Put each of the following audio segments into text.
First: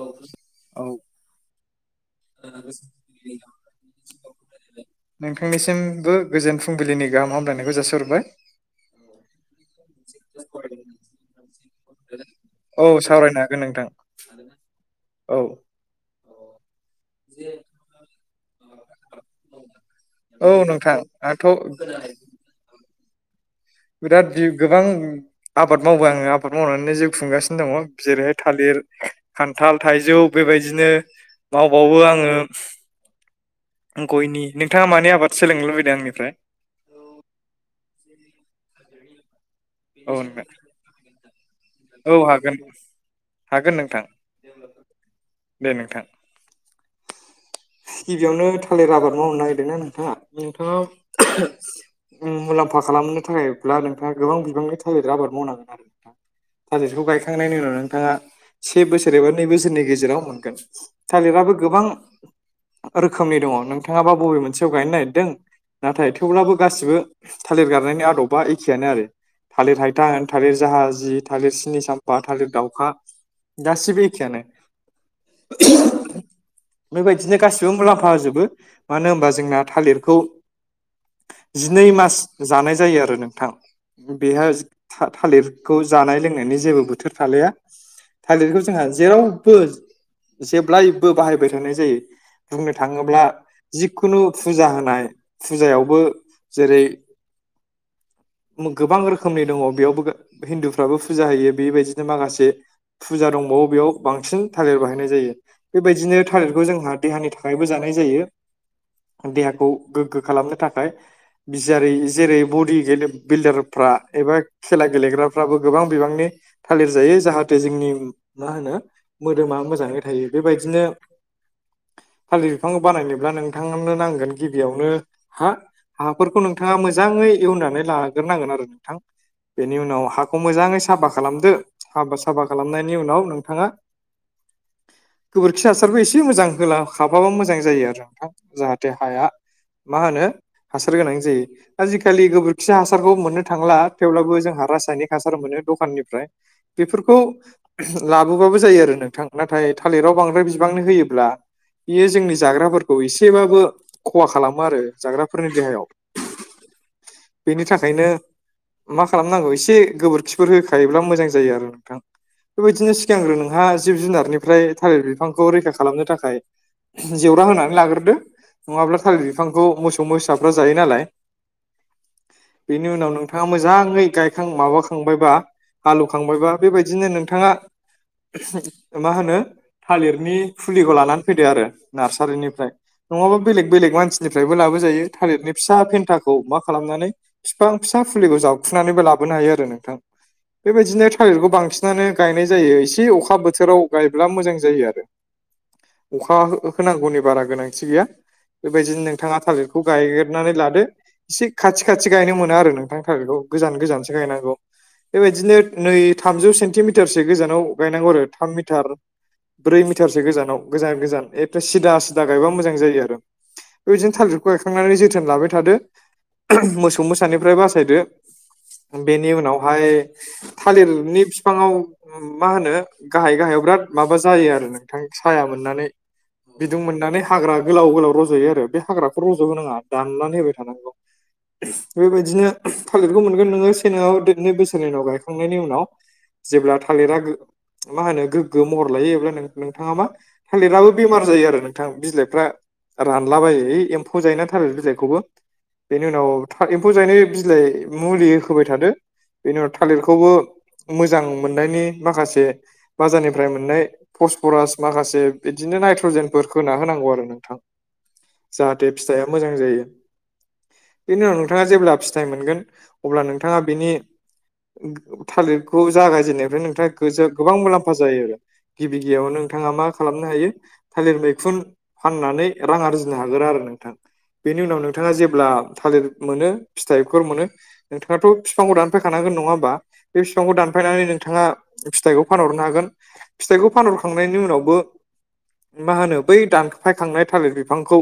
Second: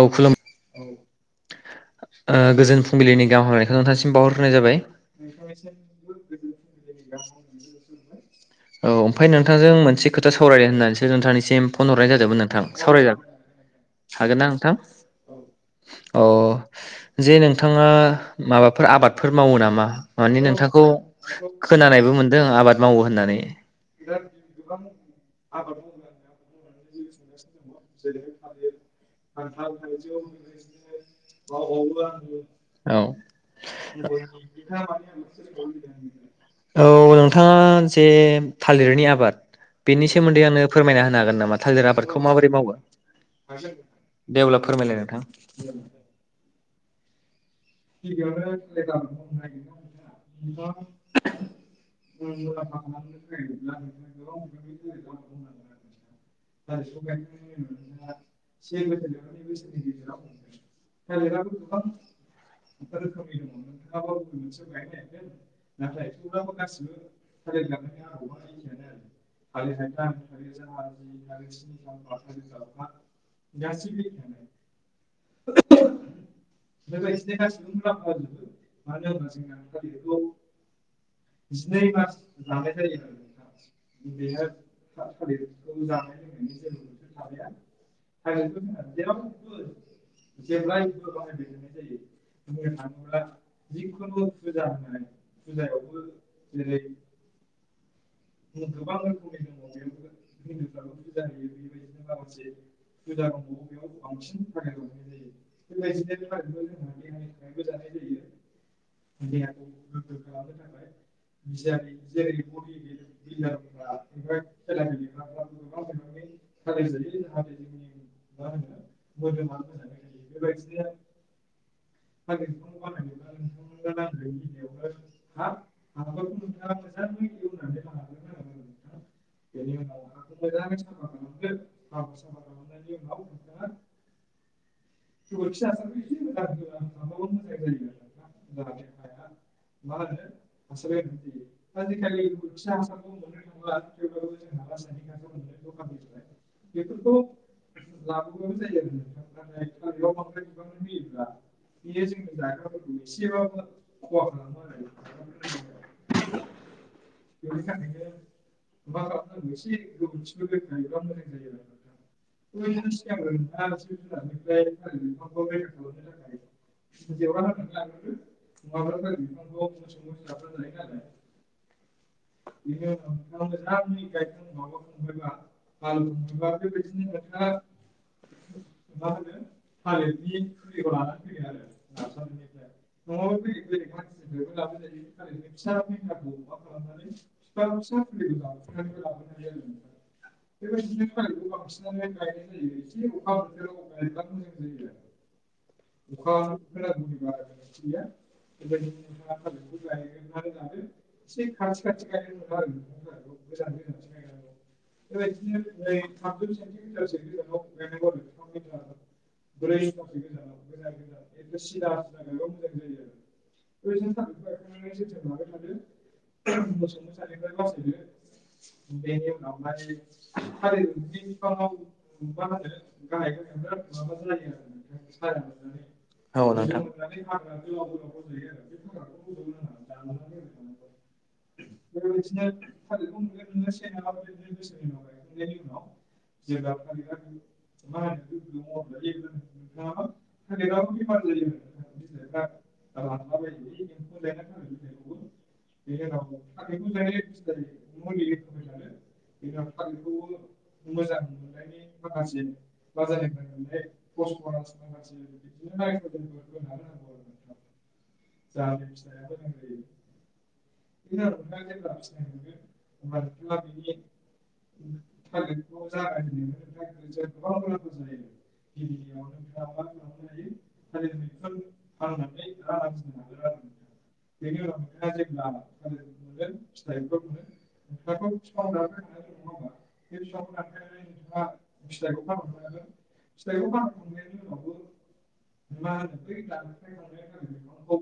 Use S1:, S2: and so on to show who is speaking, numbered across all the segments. S1: औ औ
S2: ओ गोजोन फुंबिलिनि गाहाम हामलनायखौ नोंथांसिम बावहरग्रोनाय जाबाय
S1: नोंथांनिसिमबो गोजोन फुंबिलिनि गाहाम हामब्लायनायखौ जासिहरबाय
S2: औ ओमफाय नोंथांजों मोनसे खोथा सावरायनो होननानैसो नोंथांनिसिम फन हरनाय जादोंमोन नोंथां
S1: औ
S2: सावरायजा
S1: सावरायनो हागोन नोंथां
S2: हागोनना नों
S1: औ
S2: अ जे नोंथाङा माबाफोर आबादफोर मावो नामा माने
S1: औ
S2: नोंथांखौ
S1: नोंथां आंथ'
S2: खोनानायबो मोनदों आबाद मावो होननानै
S1: बिराद गोबां आबाद मावो आङो आबाद मावनानै जिउ खुंगासिनो दङ जेरैहाय थालिर खान्थाल थाइजौ बेबायदिनो मावबावो
S2: [unintelligible]
S1: आङो
S2: औ
S1: गयनि नोंथाङा मानि आबाद सोलोंनो लुबैदों आंनिफ्राय
S2: औ नोंथाङा जे थालिर नि आबाद बेनि
S1: औ
S2: सोमोन्दै
S1: नोंथां
S2: आंनो फोरमायना होनो हागोन नामा थालिर आबादखौ
S1: औ
S2: माबोरै
S1: हागोन
S2: मावो
S1: हागोन नोंथां
S2: दे अब्ला फोरमायलाय नोंथां
S1: दे नोंथां गिबियावनो थालिर आबाद मावनो नागिरदोंना नोंथाङा नोंथाङा [unintelligible] उम मुलाम्फा खालामनो थाखायब्ला नोंथाङा गोबां बिबांनि थालिर आबाद मावनांगोन आरो नोंथां। थालिरखौ गायखांनायनि उनाव नोंथाङा से बोसोर एबा नै बोसोरनि गेजेराव मोनगोन थालिराबो गोबां रोखोमनि दङ नोंथाङाबा बबे मोनसेयाव गायनो नागिरदों नाथाय थेवब्लाबो गासिबो थालिर गायनायनि आदबा एखेयानो आरो। थालिर हायथा होन थालिर जाहाजि थालिर सिनि साम्फा थालिर दाउखा गासिबो एखेयानो।
S2: बेबायदिनो गासै
S1: जों मुलाम्फा होजोबो मानो होनबा जोंना थालिरखौ जिनै मास जानाय जायो आरो नोंथां। बेहा था-थालिरखौ जानाय लोंनायनि जेबो बोथोर थालाया। थालिरखौ जोंहा जेरावबो जेब्लायबो बाहायबाय थानाय जायो। बुंनो थाङोब्ला जिखुनु फुजा होनाय फुजायावबो जेरै
S2: [inaudible]
S1: गोबां रोखोमनि दङ बेयावबो हिन्दुफ्राबो फुजा होयो बेबायदिनो माखासे फुजा दंबावो बेयाव बांसिन थालिर बाहायनाय जायो बेबायदिनो थालिरखौ जोंहा देहानि था खायबो जानाय जायो। देहाखौ गोग्गो खालामनो थाखाय बिजारै जेरै बडि गे बिल्डार फ्रा एबा खेला गेलेग्राफ्राबो गोबां बिबांनि थालिर जायो जाहाथे जोंनि मा होनो मोदोमा मोजाङै थायो। बेबायदिनो
S2: [inaudible]
S1: थालिर बिफां बानायनोब्ला नोंथांनो नांगोन गिबियावनो हा हाफोरखौ नोंथाङा मोजाङै एवनानै लागोर नांगोन आरो नोंथां। बेनि उनाव हाखौ मोजाङै साबा खालामदो हाबा साफा खालामनायनि उनाव नोंथाङा
S2: [inaudible]
S1: गोबोरखि हासारखौ एसे मोजां होला थाफाबा मोजां जायो आरो नोंथां जाहाथे हाया मा होनो हासार गोनां जायो आजिखालि गोबोरखि हासारखौ मोननो थांला‌ थेवब्लाबो जोंहा रासायनिक हासार मोनो दकानिफ्राय बेफोरखौ लाबोबा बाबो जायो आरो नोंथां नाथाय थालिराव बांद्राय बिबांनो होयोब्ला बेयो जोंनि जाग्राफोरखौ एसेबाबो खहा खालामो आरो जाग्राफोरनि देहायाव। बेनि थाखायनो
S2: [inaudible]
S1: मा खामनांगौ एसे गोबोरखिफोर होखायोब्ला मोजां जायो आरो नोंथां। बेबायदिनो सिगांग्रो नोंहा जिब जुनारनिफ्राय थालिर बिफांखौ रैखा खालामनो थाखाय जेवरा होनानै लाग्रोदो। नङाब्ला थालिर बिफांखौ मोसौ मोसाफ्रा जायो नालाय।
S2: [inaudible]
S1: थाङा मोजाङै गायखां माबाखांबायबा हालौखांबायबा बेबायदिनो नोंथाङा मा होनो थालिरनि फुलिखौ लानानै फैदो आरो नार्सारिनिफ्राय। नङाबा बेलेग बेलेग मानसिनिफ्रायबो लाबोजायो थालिरनि फिसा फेनथाखौ मा खालामनानै फिफां फिसा फुलिखौ जावखुनानैबो लाबोनो हायो आरो नोंथां। बेबायदिनो थलिरखौ बांसिनानो गायनाय जायो एसे अखा बोथोराव गायब्ला मोजां जायो आरो।
S2: [inaudible]
S1: अखा हो-होनांगौनि बारा गोनांथि गैया। बेबायदिनो नोंथाङा थालिरखौ गायगेरनानै लादो एसे खाथि खाथि गायनो मोना आरो नों थां थालिरखौ गोजान गोजानसो गायनांगौ। बेबायदिनो नै थामजौ सेन्टिमिटारसो गोजानाव गायनांगौ आरो थाम मिटार ब्रै मिटारसो गोजानाव गोजान गोजान एथ' सिदा सिदा गायबा मोजां जायो आरो। बेबायदिनो थालिरखौ गायखांनानै जोथोन लाबाय थादो मोसौ मोसानिफ्राय बासायदो। बेनि उनावहाय थालिरनि फिफाङाव मा होनो गाहाय गाहाय बेराद माबा जायो आरो नोंथां साया मोननानै
S2: औ
S1: बिदुं
S2: नोंथां
S1: मोननानै हाग्रा गोलाव गोलाव रज'यो आरो बे हाग्राखौ रज'होनाङा दाननानै होबाय थानांगौ बेबायदिनो थालिरखौ मोनगोन नोङो सेनाव देरनै बोसोरनि उनाव गायखांनायनि उनाव जेब्ला थालिरा मा होनो गोग्गो महर लायो अब्ला नोंथाङा मा थालेरआबो बेमार जायो आरो नोंथां बिलाइफ्रा रानलाबायो यै एम्फौ जायोना थालिर बिलाइखौबो बेनि उनाव था एम्फौ जायनाय बिलाइ मुलि होबाय थादो बेनि उनाव थालिरखौबो मोजां मोननायनि माखासे बाजारनिफ्राय मोननाय फसपरास माखासे बिदिनो नाइट्रजेनफोर खोना होनांगौ आरो नोंथां जाहाथे फिथाइया मोजां जायो बेनि उनाव नोंथाङा जेब्ला फि थाइ मोनगोन अब्ला नोंथाङा बिनि थालिरखौ जागायजेननायनिफ्राय नोंथाङा गोजा गोबां मुलाम्फा जायो आरो गिबि गिबियाव
S2: [inaudible]
S1: नोंथाङा मा खालामनो हायो थालिर मैखुन फाननानै रां आरजिनो हागोन आरो नोंथां बेनि उनाव नोंथाङा जेब्ला थालिर मोनो फिथाइफोर मोनो नोंथाङाथ' फिफांखौ दानफायखानांगोन नङा होमबा बे फिफांखौ दानफायनानै नोंथाङा फिथाइखौ फानहरनो हागोन फिथाइखौ फानहरखांनायनि उनावबो मा होनो बै दानफायखांनाय थालिर बिफांखौ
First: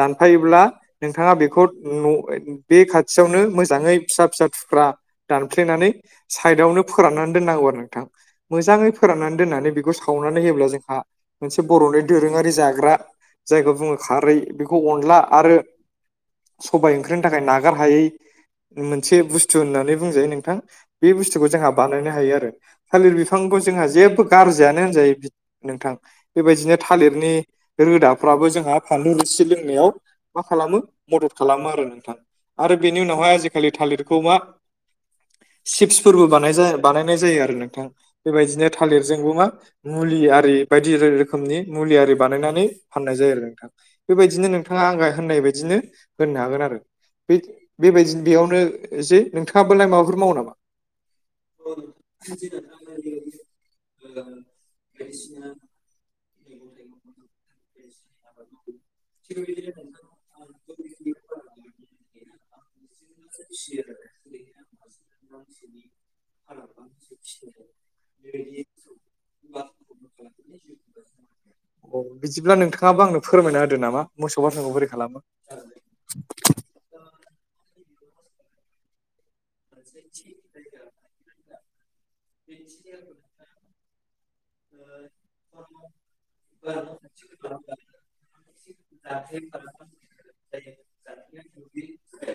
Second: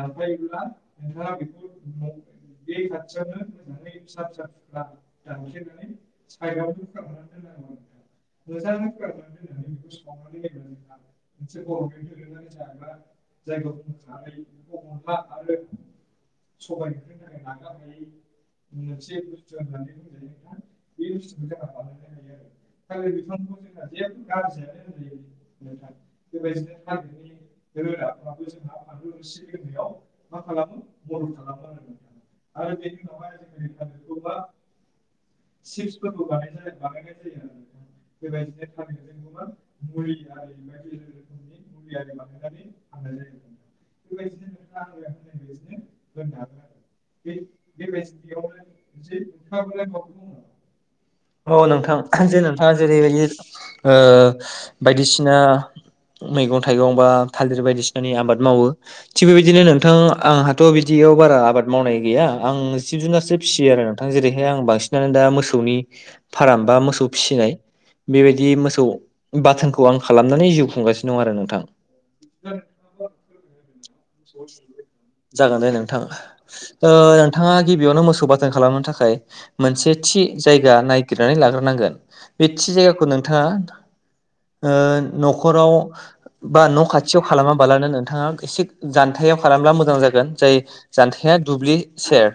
S1: दानफायोब्ला नोंथाङा बेखौ न' बे खाथियावनो मोजाङै फिसा फिसा थुख्रा दानफ्लेनानै साइदावनो फोराननानै दोननांगौ आरो नोंथां मोजाङै फोराननानै दोननानै बेखौ सावना नै होयोब्ला जोंहा मोनसे बर'नि दोरोङारि जाग्रा जायखौ बुङो खारै बेखौ अनला आरो
S2: सबाय
S1: नागारहायै मोनसे बुस्थु होननानै बुंजायो नोंथां बे बुस्थुखौ जोंहा बानायनो हायो आरो थालिर बिफां जोंहा जेबो गारजायानो होनजायो नोंथां बेबायदिनो थालिरनि रोदाफ्राबो जोंहा फानलु रोसि लोंनायाव मा खालामो मदद खालामो आरो नोंथां आरो बेनि उनावहाय आजिखालि थालिरखौ मा सिप्सफोरबो बानायजा बानायनाय जायो आरो नोंथां बेबायदिनो थालिरजोंबो मा मुलि आरि बायदि रोखोमनि मुलि आरि बानायनानै फाननाय जायो आरो नोंथां बेबायदिनो नोंथाङा आं होननाय बायदिनो होननो हागोन आरो बेबायदि बेयावनो जे नोंथाङाबालाय माबाफोर मावो नामा?
S2: औ नोंथां जे नोंथाङा जेरैबायदि ओ बायदिसिना मैगं थाइगं बा थालिर बायदिसिनानि आबाद मावो थिग बेबायदिनो नोंथां आंहाथ' बिदि थ' बारा आबाद मावनाय गैया आं जिब जुनारसो फिसियो आरो नोंथां जेरैहाय आं बांसिनानो दा मोसौनि फाराम बा मोसौ फिसिनाय बेबायदि मोसौ बाथोनखौ आं खालामनानै जिउ खुंगासिनो दं आरो नोंथां
S1: बेखौ आंनो फोरमायना होदो नामा मोसौ बाथोनखौ बोरै खालामो
S2: जागोन दे नोंथां ओ नोंथाङा गिबियावनो मोसौ बाथोन खालामनो थाखाय मोनसे थि जायगा नायगिरनानै लाग्रो बे थि जायगाखौ नोंथाङा ओ नखराव बा न' खाथियाव खालामाबालानो नोंथाङा एसे जान्थाइयाव खालामब्ला मोजां जागोन जाय जान्थाइया दुब्लि सेर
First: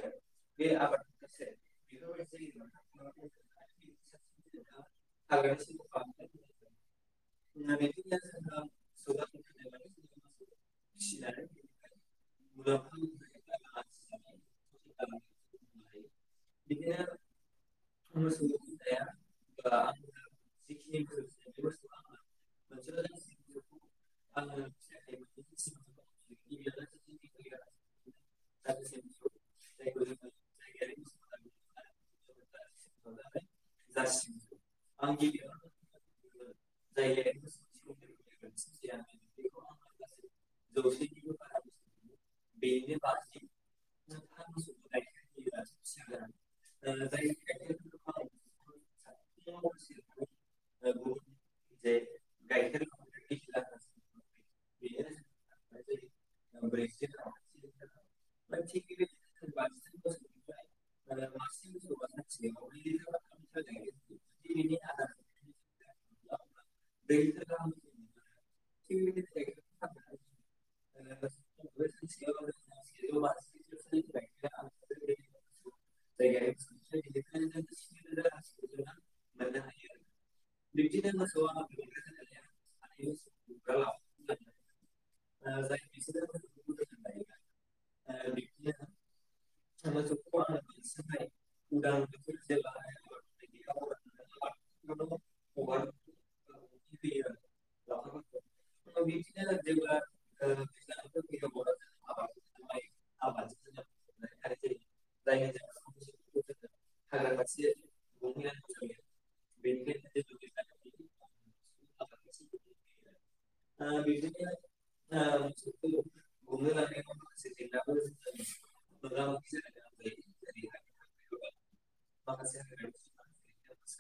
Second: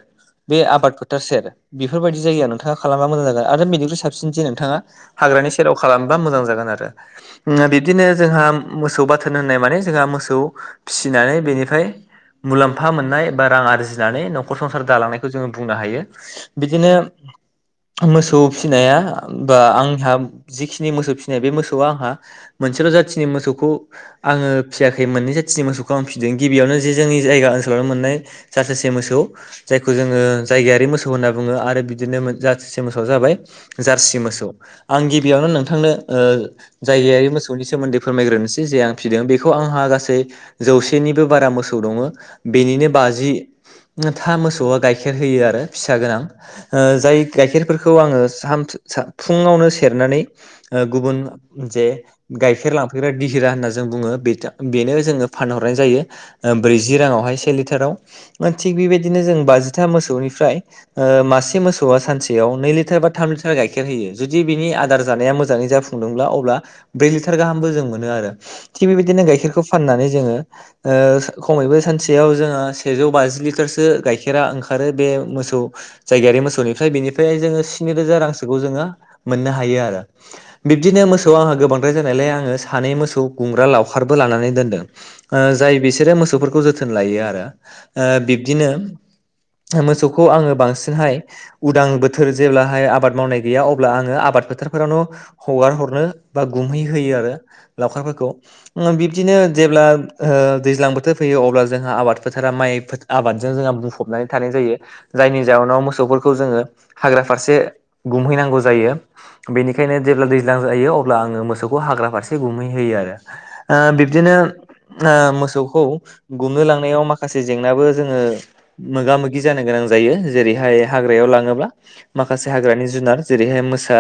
S2: बे आबाद फोथार सेर बेफोरबायदि जायगाया नोंथाङा खालामबा मोजां जागोन आरो बेनिख्रुइ साबसिनसिन जे नोंथाङा हाग्रानि सेराव खालामबा मोजां जागोन आरो ओ बिबदिनो जोंहा मोसौ बाथोन होननाय माने जोंहा मोसौ फिसिनानै बेनिफाय मुलाम्फा मोननाय बा रां आरजिनानै नखर संसार दालांनायखौ जोङो बुंनो हायो बिदिनो [inaudible] मोसौ फिनाया बा आंहा जिखिनि मोसौ फिनाय बे मोसौआ आंहा मोनसेल' जाथिनि मोसौखौ आङो फियाखै मोननै जाथिनि मोसौ खौ आं फिदों गिबियावनो जे जोंनि जायगा ओनसोलावनो मोननाय सा सासे मोसौ जायखौ जोङो जायगायारि मोसौ होनना बुङो आरो बिदिनो जा थिसे मोसौआ जाबाय जारसि मोसौ आं गिबियावनो नोंथांनो ओ जायगायारि मोसौनि सोमोन्दै फोरमायग्रोनोसै जे आं फिदों बेखौ आंहा गासै जौसेनिबो बारा मोसौ दङो बेनिनो बाजि था मोसौआ गाइखेर होयो आरो फिसा गोनां ओ जाय गाइखेर फोरखौ आङो फुङावनो सेरनानै ओ गुबुन जे गाइखेर लांफैग्रा दिहिरा होननानै बुङो बेनो जोङो फानहरनाय जायो ब्रैजि राङावहाय से लिटाराव थिग बेबायदिनो जों बाजिथा मोसौनि फ्राय मासे मोसौआ सानसे याव नै लिटार बा थाम लिटार गाइखेर होयो जुदि बिनि आदार जानाया मोजाङै जाफुंदोंब्ला अब्ला ब्रै लिटार थार गाहामबो जों मोनो आरो थिक बेबायदिनो गाइखेरखौ फाननानै जोङो ओ खमैबो सानसेयाव जोङो सेजौ बाजि लिटारसो गाइखेरा ओंखारो बे मोसौ जायगायारि मोसौनिफ्राय नि बेनिफ्राय स्नि रोजा रांसोखौ जोङो मोननो हायो आरो बिबदिनो मोसौ आ गोबां बांद्राय जानायलाय आङो सानै मोसौ गुमग्रा लावखारबो लानानै दोनदों। ओ जाय बिसोरो मोसौफोरखौ जोथोन लायो आरो बिब्दिनो मोसौखौ आङो बांसिनहाय उदां बोथोर जेब्लाहाय आबाद मावनाय गैया अब्ला आङो आबाद फोथारफोरावनो हगार हरनो बा गुमहैहोयो आरो लावखारफोरखौ बिबदिनो जेब्ला ओ दैज्लां बोथोर फैयो अब्ला जोंहा आबाद फोथारा माइ आबादजों जोंहा बुंफबनानै थानाय जायो। जायनि जाउनाव मोसौफोरखौ जोङो हाग्रा फारसे गुमहैनांगौ जायो। बेनिखायनो जेब्ला दैज्लां जायो अब्ला आङो मोसौखौ हाग्रा फारसे गुमहैहोयो आरो। ओ बिब्दिनो ओ मोसौखौ गुमनो लांनायाव माखासे जेंनाबो जोङो मोगा मोगि जानो गोनां जायो जेरैहाय हाग्रा याव लाङोबा माखासे हाग्रा जुनार जेरैहाय मोसा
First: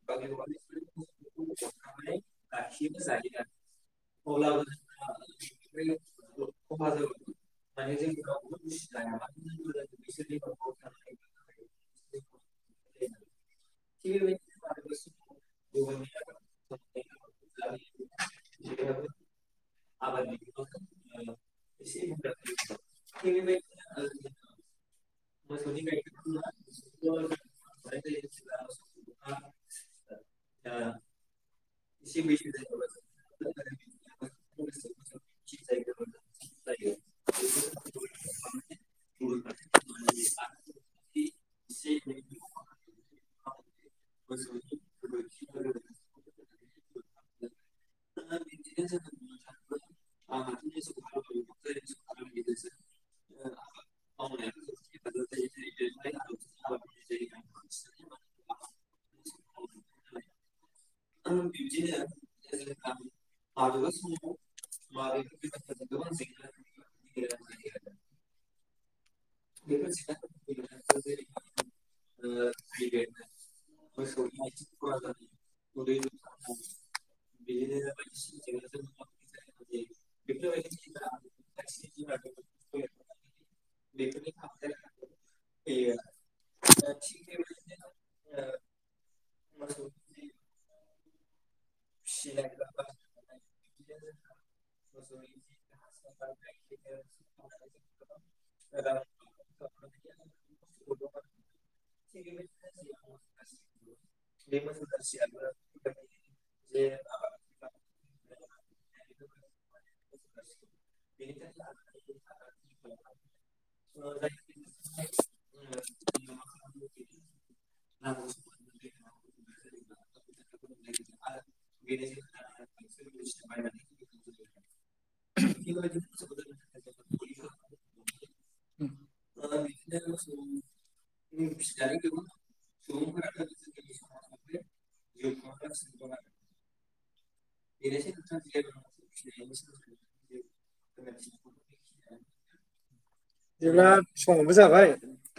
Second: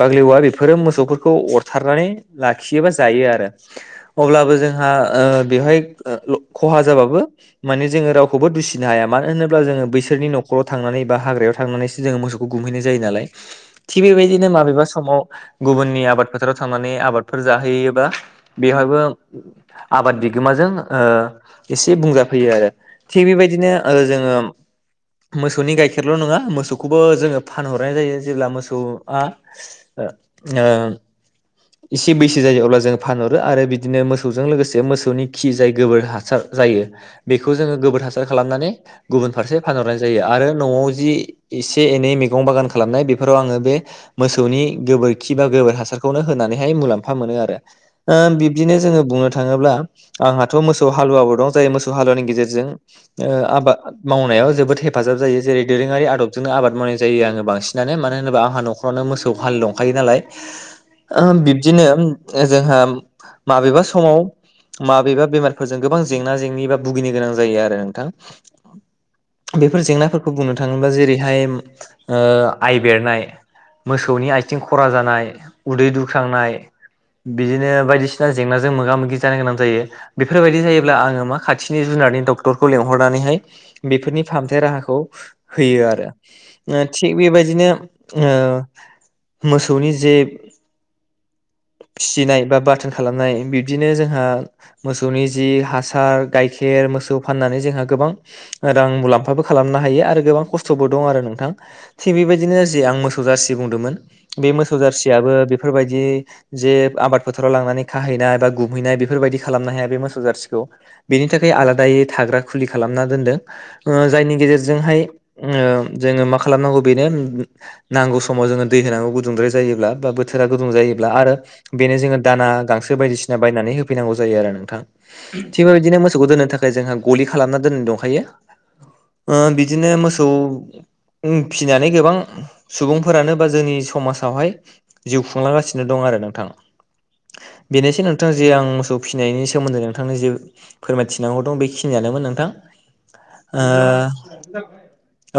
S2: बाग लेवा बेफोर मोसौफोरखौ अर थारनानै लाखियो एबा जायो आरो।‌ अब्लाबो जोंहा ओ बेवहाय खहा जाबाबो माने जोङो रावखौबो दुसिनो हाया मानो होनोब्ला जोङो बैसोरनि न'खराव थांनानै बा हाग्रायाव थांनानैसो जोङो मोसौखौ गुमहैनाय जायो नालाय थिग बेबायदिनो माबेबा समाव गुबुननि आबाद फोथाराव थांनानै आबादफोर जाहैयोबा बेवहायबो आबाद बिगोमाजों ओ एसे बुंजाफैयो आरो थिग बेबायदिनो जोङो मोसौनि गाइखेर मोसौखौबो जोङो फानहरनाय जायो जेब्ला मोसौआ इसे बैसो जायो अब्ला जों फानहरो आरो बिदिनो मोसौ मोसौजों लोगोसे मोसौनि खि जाय गोबोर हासार जायो बेखौ जोङो गोबोर हासार खालामनानै गुबु फारसे फानहरनाय जायो आरो नआव जा एसे एनै मैगं बागान खालामनाय बेफोराव आङो बे मोसौनि गोबोरखि बा गोबोर हासारखौनो होनानैहाय मुलाम्फा मोनो आरो ओ बिबदिनो जोङो बुंनो थाङोब्ला आंहाथ' मोसौ हालुवाबो दं जाय मोसौ हालुवानि गेजेरजों आबाद मावनायाव जोबोद हेफाजाब जायो जेरै दोरोङारि आदबजों आबाद मावनाय जायो आङो बांसिनानो मानो होनोबा आंहा न'खरावनो मोसौ हाल दंखायो नालाय ओ बिबदिनो जोंहा माबेबा समाव माबेबा बेमारफोरजों गोबां जेंना जेंनि बा भुगिनो गोनां जायो आरो नोंथां। बेफोर जेंनाफोरखौ बुंनो थाङोब्ला जेरैहाय आइ बेरनाय मोसौनि आथिं खरा जानाय उदै दुख्रांनाय बिदिनो बायदिसिना जेंना ज जों मोगा मोगि जानो गोनां जायो बेफोरबायदि जायोब्ला आङो मा खाथिनि जुनारनि डक्टरखौ लेंहरनानैहाय बेफोरनि फाहामथाय राहाखौ होयो आरो थिग बेबायदिनो मोसौनि जे फिसिनाय बा बाथोन खालामनाय बिब्दिनो जोंहा मोसौनि जि हासार गाइखेर मोसौ फाननानै जोंहा गोबां रां मुलाम्फाबो खालामनो हायो आरो गोबां खस्थबो दं आरो नोंथां थिग बेबायदिनो जे आं मोसौ जारसि बुंदोंमोन बे मोसौ जारसियाबबो बेफोरबायदि जे आबाद फोथाराव लांनानै खाहैना बा गुमहैनाय बेफोरबायदि खालामनो हाया बे मोसौ जारसिखौ बेनि थाखाय आलादायै थाग्रा खुलि खालामना दोनदों। ओ जायनि गेजेरजोंहाय ओम जोङो मा खालामनांगौ बेनो नांगौ सम माव जोङो दै होनांगौ गुदुंद्राय जायोब्ला बा बोथोरा गुदुं जायोब्ला आरो बेनो जोङो दाना गांसो बायदि सि ना बायनानै होफैनांगौ जायो आरो नोंथां। थिग बेबायदिनो मोसौखौ दोननो थाखाय जोंहा गलि खालामना दोनना दंखायो। ओ बिदिनो मोसौ उम फिनानै गोबां सुबुंफोरानो बा जोंनि समाजावहाय जिउ खुंलांगासिनो दं आरो नोंथा थां बेनोसै नों थां जि आं मोसौ फिनायनि सोमोन्दै नोंथांनो जे फोरमायथिनांगौ दं बेखिनियानोमोन नोंथां।
S1: बिदिब्ला समाबो जाबाय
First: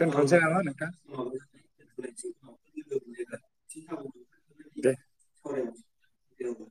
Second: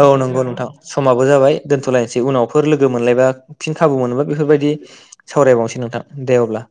S2: ओ औ नंगौ
S1: नामा
S2: नोंथां। समाबो जाबाय दोन्थ'लायनोसै उनाव फोर लोगो मोनलायबा फिन खाबु मोनोबा बेफोरबायदि
S1: दे
S2: सावरायबावनोसै नोंथां। दे अब्ला।